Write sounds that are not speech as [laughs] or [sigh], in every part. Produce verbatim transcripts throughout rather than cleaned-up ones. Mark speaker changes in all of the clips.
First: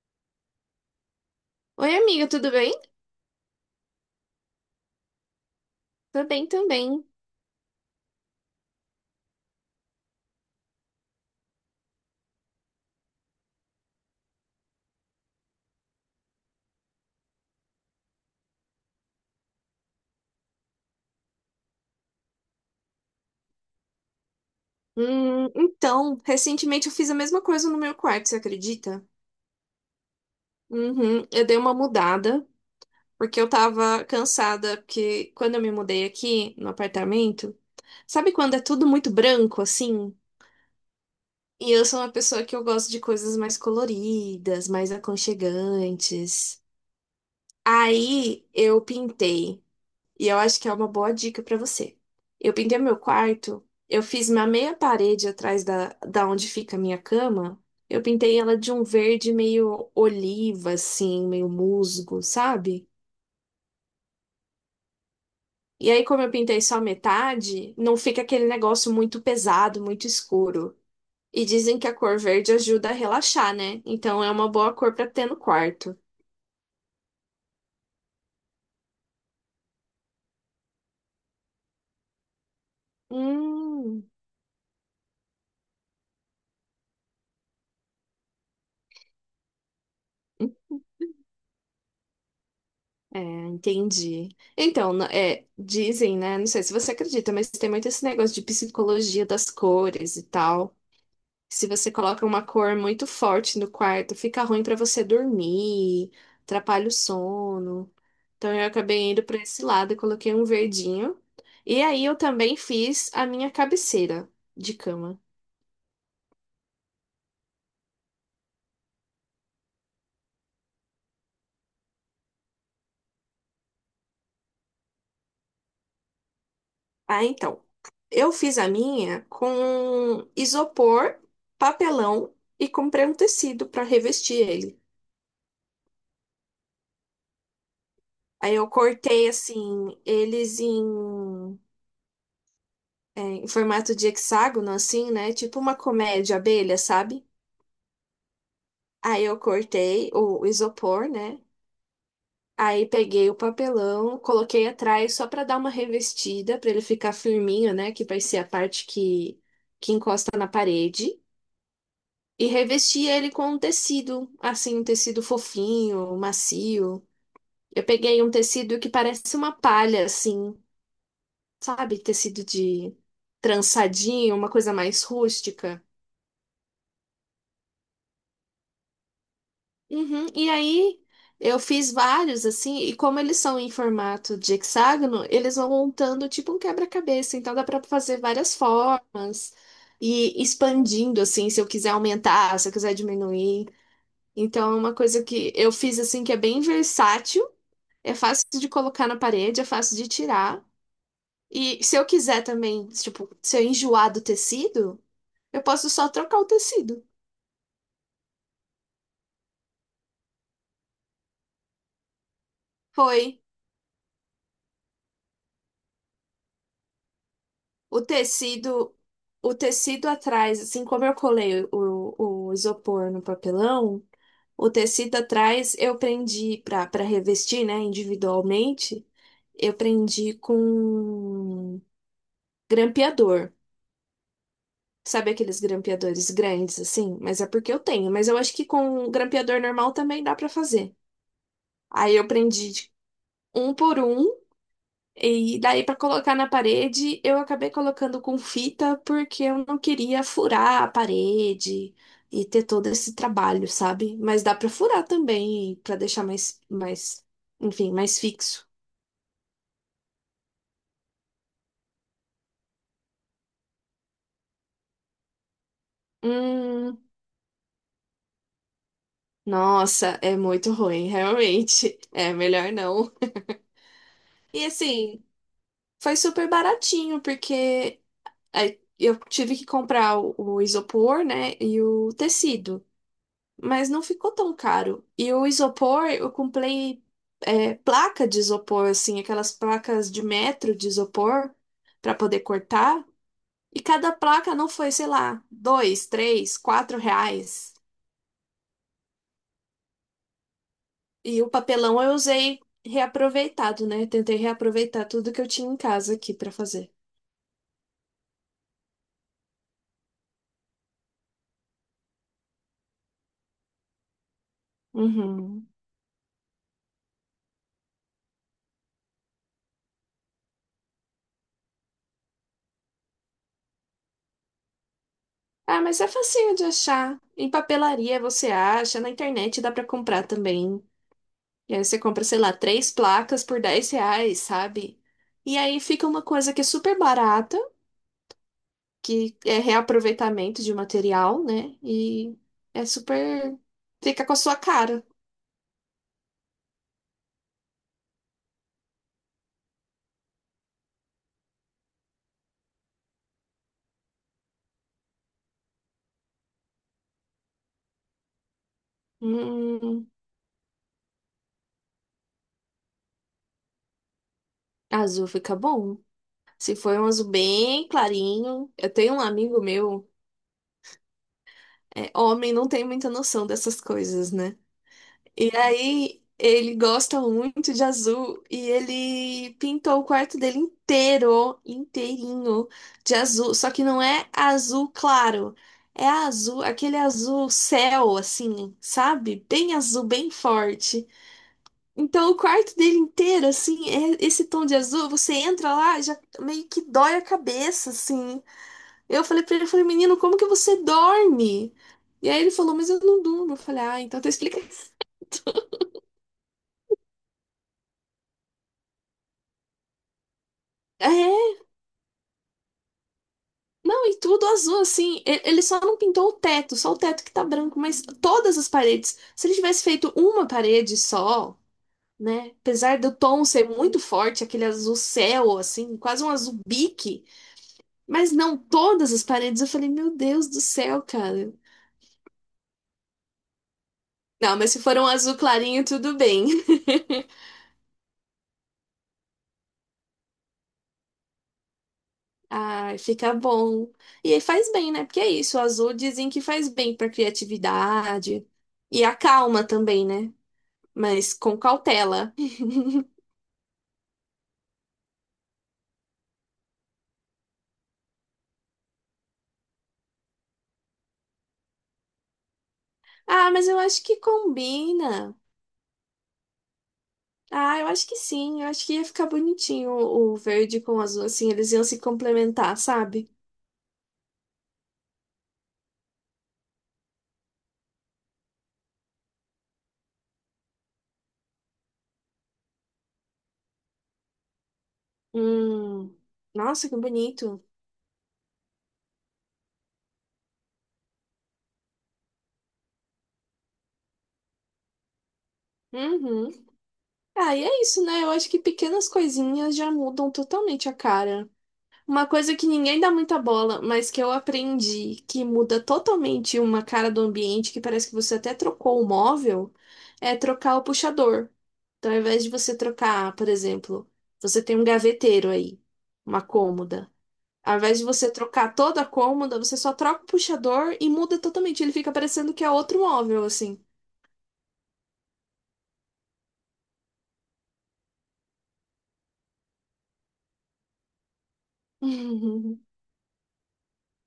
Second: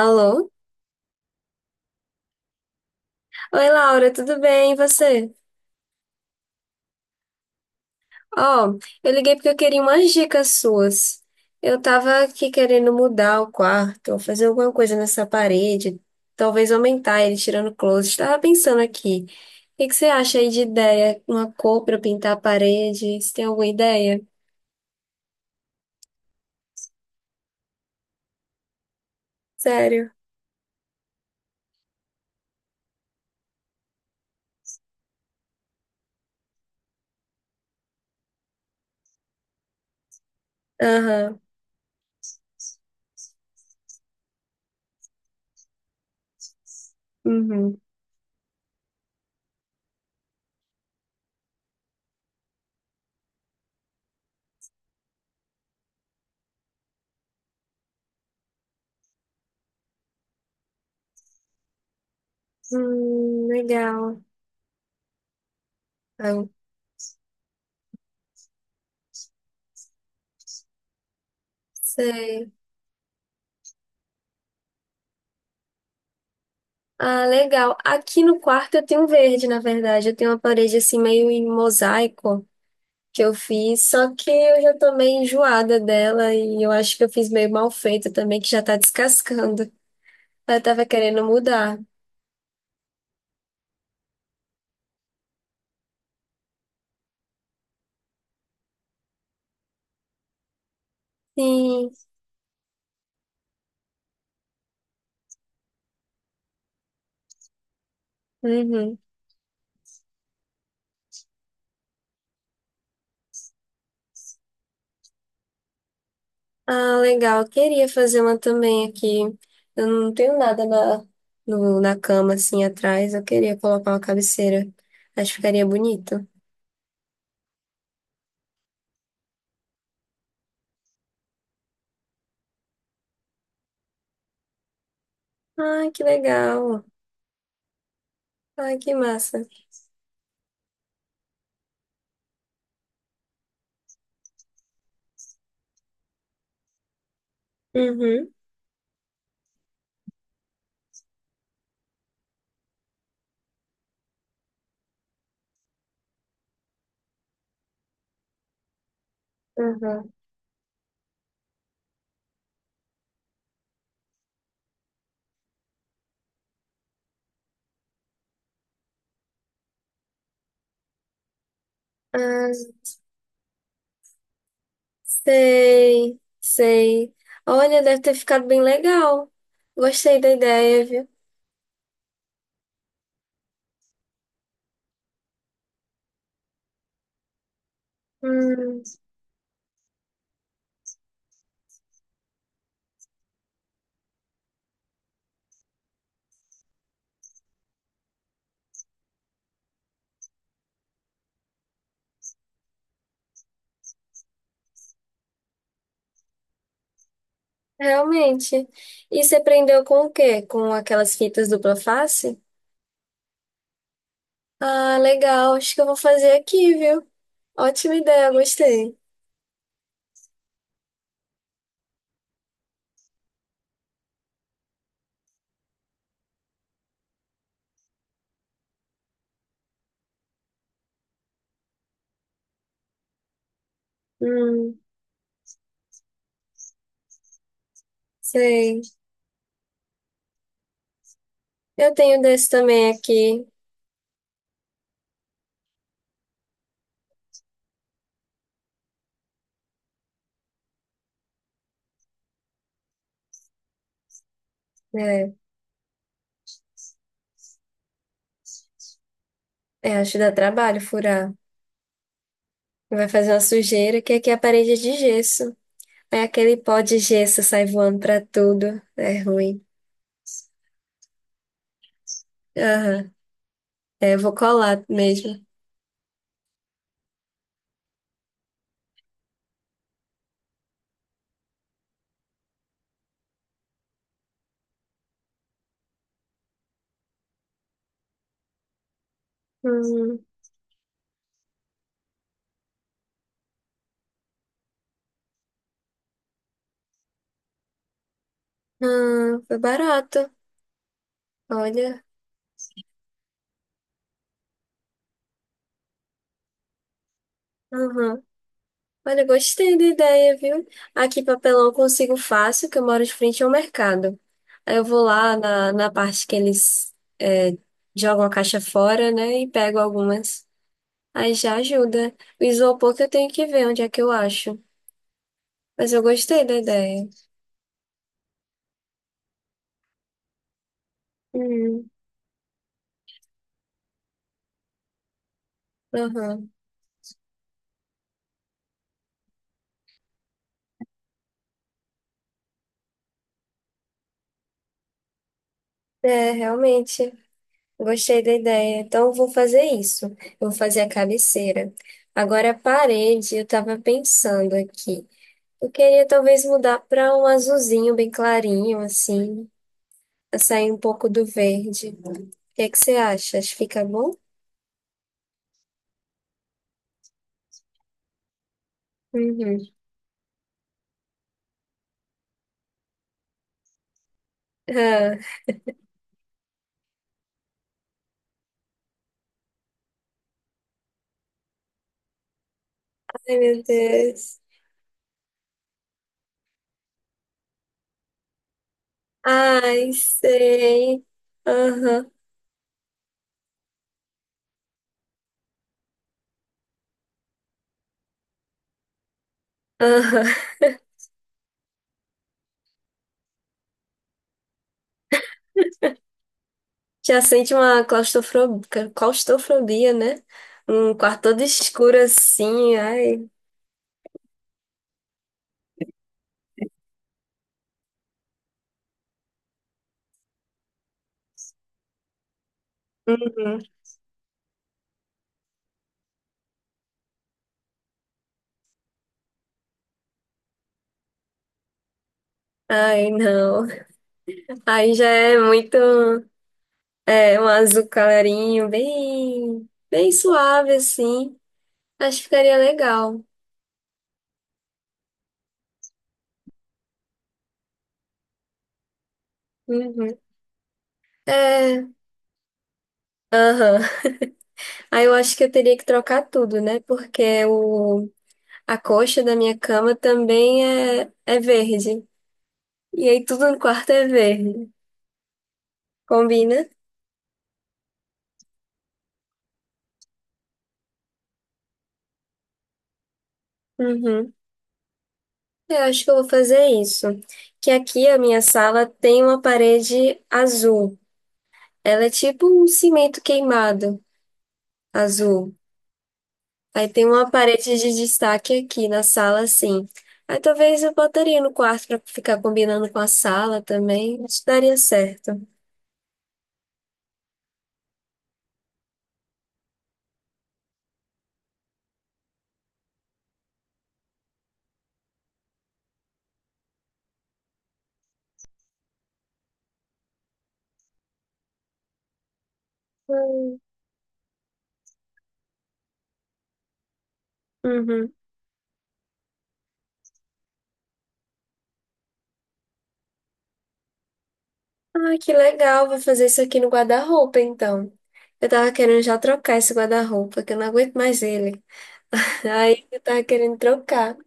Speaker 1: Alô?
Speaker 2: Oi, amiga, tudo bem?
Speaker 1: Oi, Laura, tudo bem? E você?
Speaker 2: Tô bem também.
Speaker 1: Ó, eu liguei porque eu queria umas dicas suas. Eu tava aqui querendo mudar o quarto, ou fazer alguma coisa nessa parede, talvez aumentar ele tirando closet. Tava pensando aqui. O que que você acha aí de ideia? Uma cor pra eu pintar a parede? Você tem alguma ideia?
Speaker 2: Hum, então, recentemente eu fiz a mesma coisa no meu quarto, você acredita?
Speaker 1: Sério?
Speaker 2: Uhum, eu dei uma mudada, porque eu tava cansada, porque quando eu me mudei aqui no apartamento, sabe quando é tudo muito branco assim?
Speaker 1: Aham.
Speaker 2: E eu sou uma pessoa que eu gosto de coisas mais coloridas, mais aconchegantes.
Speaker 1: Uhum.
Speaker 2: Aí eu pintei. E eu acho que é uma boa dica pra você. Eu pintei meu quarto, eu fiz uma meia parede atrás da, da onde fica a minha cama. Eu pintei ela de um verde meio oliva, assim, meio musgo, sabe?
Speaker 1: Hum, legal.
Speaker 2: E aí, como eu
Speaker 1: Ah,
Speaker 2: pintei só metade, não fica aquele negócio muito pesado, muito escuro. E dizem que a cor
Speaker 1: sei.
Speaker 2: verde ajuda a relaxar, né? Então é uma boa cor pra ter no quarto.
Speaker 1: Ah, legal. Aqui no quarto eu tenho verde, na verdade. Eu tenho uma parede assim meio em mosaico que eu fiz,
Speaker 2: Hum.
Speaker 1: só que eu já tô meio enjoada dela e eu acho que eu fiz meio mal feito também, que já tá descascando. Ela tava querendo mudar.
Speaker 2: É, entendi. Então, na- é, dizem, né? Não sei se você acredita, mas tem muito esse negócio de psicologia das cores e tal. Se
Speaker 1: Sim.
Speaker 2: você coloca uma cor muito forte no quarto, fica ruim pra você dormir, atrapalha o sono. Então, eu
Speaker 1: Uhum.
Speaker 2: acabei indo pra esse lado e coloquei um verdinho. E aí, eu também fiz a minha cabeceira de cama.
Speaker 1: Ah, legal. Eu queria fazer uma também aqui. Eu não tenho nada na, no, na cama assim atrás. Eu queria colocar uma cabeceira. Acho que ficaria bonito.
Speaker 2: Ah, então. Eu fiz a minha com isopor, papelão e comprei um tecido para revestir ele.
Speaker 1: Ai, que legal.
Speaker 2: Aí eu
Speaker 1: Ai, que
Speaker 2: cortei
Speaker 1: massa.
Speaker 2: assim, eles em, é, em formato de hexágono, assim, né? Tipo uma colmeia de abelha, sabe?
Speaker 1: Uhum.
Speaker 2: Aí eu cortei o isopor, né? Aí peguei o papelão, coloquei atrás só para dar uma revestida, para ele ficar firminho, né? Que vai ser a parte que, que
Speaker 1: Uhum.
Speaker 2: encosta na parede. E revesti ele com um tecido, assim, um tecido fofinho, macio. Eu peguei um tecido que parece uma palha, assim. Sabe? Tecido
Speaker 1: Ah,
Speaker 2: de trançadinho, uma coisa mais rústica.
Speaker 1: sei, sei. Olha, deve ter ficado bem legal. Gostei
Speaker 2: Uhum.
Speaker 1: da
Speaker 2: E
Speaker 1: ideia,
Speaker 2: aí
Speaker 1: viu?
Speaker 2: eu fiz vários assim, e como eles são em formato de hexágono, eles vão montando tipo um quebra-cabeça, então dá para fazer várias
Speaker 1: Hum,
Speaker 2: formas e expandindo assim, se eu quiser aumentar, se eu quiser diminuir. Então é uma coisa que eu fiz assim que é bem versátil, é fácil de colocar na parede, é fácil de tirar. E se eu quiser também, tipo, se eu enjoar do tecido, eu posso só trocar o tecido.
Speaker 1: realmente. E você prendeu com o quê? Com aquelas fitas dupla face?
Speaker 2: Foi
Speaker 1: Ah, legal. Acho que eu vou fazer aqui, viu? Ótima
Speaker 2: o
Speaker 1: ideia,
Speaker 2: tecido,
Speaker 1: gostei.
Speaker 2: o tecido atrás, assim como eu colei o, o isopor no papelão, o tecido atrás eu prendi para para revestir, né, individualmente, eu prendi com grampeador.
Speaker 1: Hum,
Speaker 2: Sabe aqueles grampeadores grandes assim? Mas é porque eu tenho, mas eu acho que
Speaker 1: sei.
Speaker 2: com grampeador normal também dá para fazer.
Speaker 1: Eu
Speaker 2: Aí
Speaker 1: tenho
Speaker 2: eu
Speaker 1: desse
Speaker 2: prendi
Speaker 1: também
Speaker 2: de
Speaker 1: aqui.
Speaker 2: um por um. E daí, para colocar na parede, eu acabei colocando com fita porque eu não queria furar a parede e ter todo esse trabalho, sabe? Mas dá para furar
Speaker 1: É,
Speaker 2: também, para deixar mais, mais, enfim, mais fixo.
Speaker 1: é, acho que dá trabalho furar. Vai fazer uma sujeira, que aqui é a parede é de gesso. É aquele pó de
Speaker 2: Hum,
Speaker 1: gesso sai voando pra tudo. É ruim.
Speaker 2: Nossa, é muito ruim, [laughs] realmente. É melhor
Speaker 1: Aham.
Speaker 2: não.
Speaker 1: É, eu vou
Speaker 2: E
Speaker 1: colar
Speaker 2: assim,
Speaker 1: mesmo.
Speaker 2: foi super baratinho porque aí eu tive que comprar o o isopor, né, e o tecido. Mas não ficou tão caro. E o isopor, eu comprei é, placa de isopor, assim, aquelas placas
Speaker 1: Hum,
Speaker 2: de metro de isopor para poder cortar. E cada placa não foi, sei lá, dois, três, quatro reais.
Speaker 1: ah, foi barato.
Speaker 2: E o
Speaker 1: Olha.
Speaker 2: papelão eu usei reaproveitado, né? Tentei reaproveitar tudo que eu tinha em casa aqui para fazer.
Speaker 1: Aham. Olha, gostei da ideia, viu? Aqui papelão eu consigo fácil, que eu moro de frente ao mercado. Aí eu vou lá
Speaker 2: Uhum.
Speaker 1: na, na parte que eles é, jogam a caixa fora, né? E pego algumas. Aí já ajuda. O isopor que eu tenho que ver onde é que eu acho.
Speaker 2: Ah,
Speaker 1: Mas
Speaker 2: mas
Speaker 1: eu
Speaker 2: é
Speaker 1: gostei da
Speaker 2: facinho de
Speaker 1: ideia.
Speaker 2: achar. Em papelaria você acha, na internet dá para comprar também. E aí
Speaker 1: Hum,
Speaker 2: você compra, sei lá, três placas por dez reais, sabe? E aí fica uma
Speaker 1: aham.
Speaker 2: coisa que é super barata, que é reaproveitamento de material, né? E é super. Fica com a sua cara.
Speaker 1: É, realmente. Gostei da ideia. Então, eu vou fazer isso. Eu vou fazer a cabeceira. Agora, a parede, eu estava pensando aqui. Eu queria talvez mudar para um azulzinho bem clarinho, assim,
Speaker 2: Hum,
Speaker 1: pra sair um pouco do verde. O que é que você acha? Acho que fica bom?
Speaker 2: Azul fica bom. Se for um azul bem clarinho. Eu tenho um
Speaker 1: Uhum.
Speaker 2: amigo meu, é homem, não tem muita noção dessas coisas, né?
Speaker 1: Ah,
Speaker 2: E aí ele gosta muito de azul e ele pintou o quarto dele inteiro, inteirinho de
Speaker 1: ai,
Speaker 2: azul.
Speaker 1: meu
Speaker 2: Só que não é
Speaker 1: Deus.
Speaker 2: azul claro, é azul, aquele azul céu, assim, sabe? Bem
Speaker 1: Ai,
Speaker 2: azul, bem
Speaker 1: sei.
Speaker 2: forte.
Speaker 1: Aham,
Speaker 2: Então o quarto dele inteiro, assim, é esse tom de azul. Você entra lá, já meio que dói a cabeça, assim. Eu falei pra ele, eu falei, menino, como que
Speaker 1: aham.
Speaker 2: você dorme? E aí ele falou, mas eu não durmo. Eu falei, ah, então tu explica.
Speaker 1: Já sente uma claustrofobia, claustrofobia, né? Um quarto todo escuro assim, ai.
Speaker 2: Não, e tudo azul, assim. E- Ele só não pintou o teto, só o teto que tá branco, mas todas as paredes. Se ele tivesse feito uma parede só, né? Apesar do tom
Speaker 1: Uhum.
Speaker 2: ser muito forte, aquele azul céu, assim, quase um azul bique. Mas não todas as paredes. Eu falei, meu Deus do céu, cara.
Speaker 1: Ai, não.
Speaker 2: Não, mas se
Speaker 1: Aí
Speaker 2: for
Speaker 1: já
Speaker 2: um azul
Speaker 1: é muito,
Speaker 2: clarinho, tudo bem.
Speaker 1: é, um azul clarinho, bem, bem suave, assim. Acho que
Speaker 2: [laughs]
Speaker 1: ficaria
Speaker 2: Ai,
Speaker 1: legal.
Speaker 2: fica bom. E aí faz bem, né? Porque é isso, o azul dizem que faz bem pra criatividade. E acalma também,
Speaker 1: Uhum.
Speaker 2: né? Mas com
Speaker 1: É,
Speaker 2: cautela.
Speaker 1: aham. Aí eu acho que eu teria que trocar tudo, né? Porque o, a coxa da minha cama também é, é verde. E aí
Speaker 2: Ah,
Speaker 1: tudo no
Speaker 2: mas eu
Speaker 1: quarto
Speaker 2: acho
Speaker 1: é
Speaker 2: que
Speaker 1: verde.
Speaker 2: combina.
Speaker 1: Combina?
Speaker 2: Ah, eu acho que sim. Eu acho que ia ficar bonitinho o o verde com o azul, assim, eles iam se complementar, sabe?
Speaker 1: Uhum. Eu acho que eu vou fazer isso. Que aqui a minha sala tem uma parede azul. Ela é tipo um cimento queimado azul.
Speaker 2: Hum.
Speaker 1: Aí
Speaker 2: Nossa, que
Speaker 1: tem uma
Speaker 2: bonito.
Speaker 1: parede de destaque aqui na sala, assim. Aí talvez eu botaria no quarto pra ficar combinando com a sala também. Acho que daria certo.
Speaker 2: Uhum. Ah, e é isso, né? Eu acho que pequenas coisinhas já mudam totalmente a cara. Uma coisa que ninguém dá muita bola, mas que eu aprendi que muda totalmente uma cara do ambiente, que parece que você até trocou o móvel, é trocar o puxador. Então, ao invés de você trocar, por exemplo, você tem um gaveteiro aí, uma cômoda. Ao invés de
Speaker 1: Uhum.
Speaker 2: você trocar toda a cômoda, você só troca o puxador e muda totalmente. Ele fica parecendo que é outro móvel, assim.
Speaker 1: Ah, que legal. Vou fazer isso aqui no guarda-roupa, então. Eu tava querendo já trocar esse guarda-roupa, que eu não aguento mais ele. [laughs] Aí
Speaker 2: [laughs]
Speaker 1: eu tava querendo trocar.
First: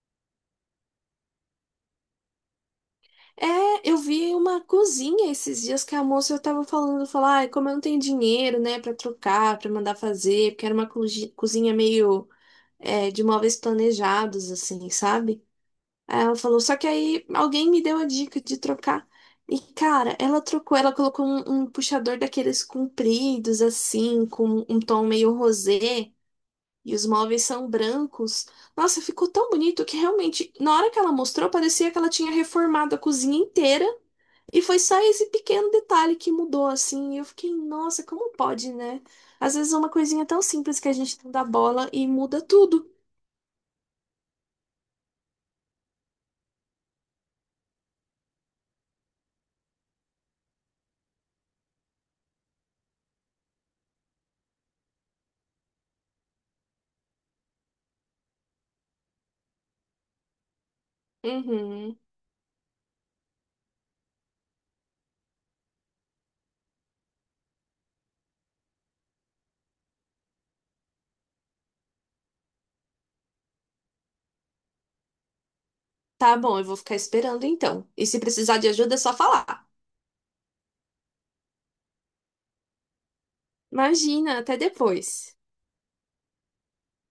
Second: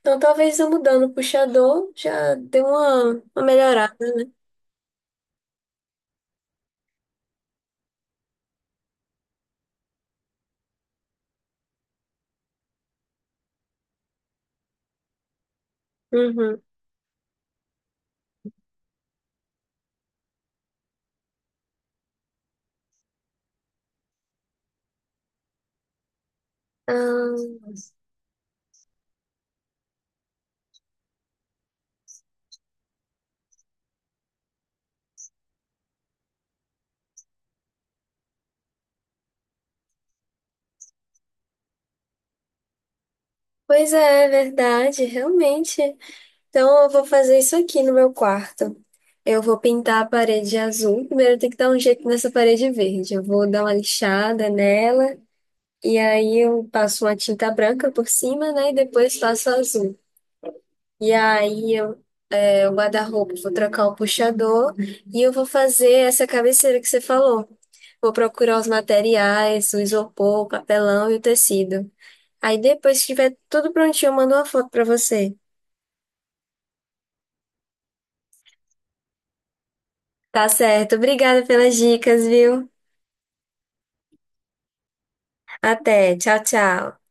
Speaker 1: Então talvez eu mudando o puxador já dê uma, uma
Speaker 2: É,
Speaker 1: melhorada,
Speaker 2: eu
Speaker 1: né?
Speaker 2: vi uma cozinha esses dias que a moça tava falando, falar, ai, como eu não tenho dinheiro, né, pra trocar, pra mandar fazer, porque era uma cozi- cozinha meio é, de móveis planejados, assim, sabe? Aí ela falou,
Speaker 1: Uhum.
Speaker 2: só que aí alguém me deu a dica de trocar. E, cara, ela trocou, ela colocou um, um puxador daqueles compridos, assim, com um tom meio rosé, e os
Speaker 1: Ah,
Speaker 2: móveis são brancos. Nossa, ficou tão bonito que realmente, na hora que ela mostrou, parecia que ela tinha reformado a cozinha inteira e foi só esse pequeno detalhe que mudou, assim. E eu fiquei, nossa, como pode, né? Às vezes é uma coisinha tão simples que a gente não dá bola e muda tudo.
Speaker 1: pois é, é verdade, realmente. Então, eu vou fazer isso aqui no meu quarto. Eu vou pintar a parede azul. Primeiro, eu tenho que dar um jeito nessa parede verde. Eu vou dar uma lixada nela, e aí eu passo uma tinta branca por cima, né? E depois faço azul. E aí,
Speaker 2: Uhum.
Speaker 1: eu, é, o guarda-roupa, vou trocar o puxador e eu vou fazer essa cabeceira que você falou. Vou procurar os materiais, o isopor, o papelão e o tecido. Aí, depois que tiver tudo prontinho, eu mando uma foto pra você.
Speaker 2: Tá bom, eu vou ficar esperando então. E se precisar de ajuda, é só falar.
Speaker 1: Tá certo. Obrigada pelas dicas, viu?
Speaker 2: Imagina, até depois.
Speaker 1: Até, tchau, tchau.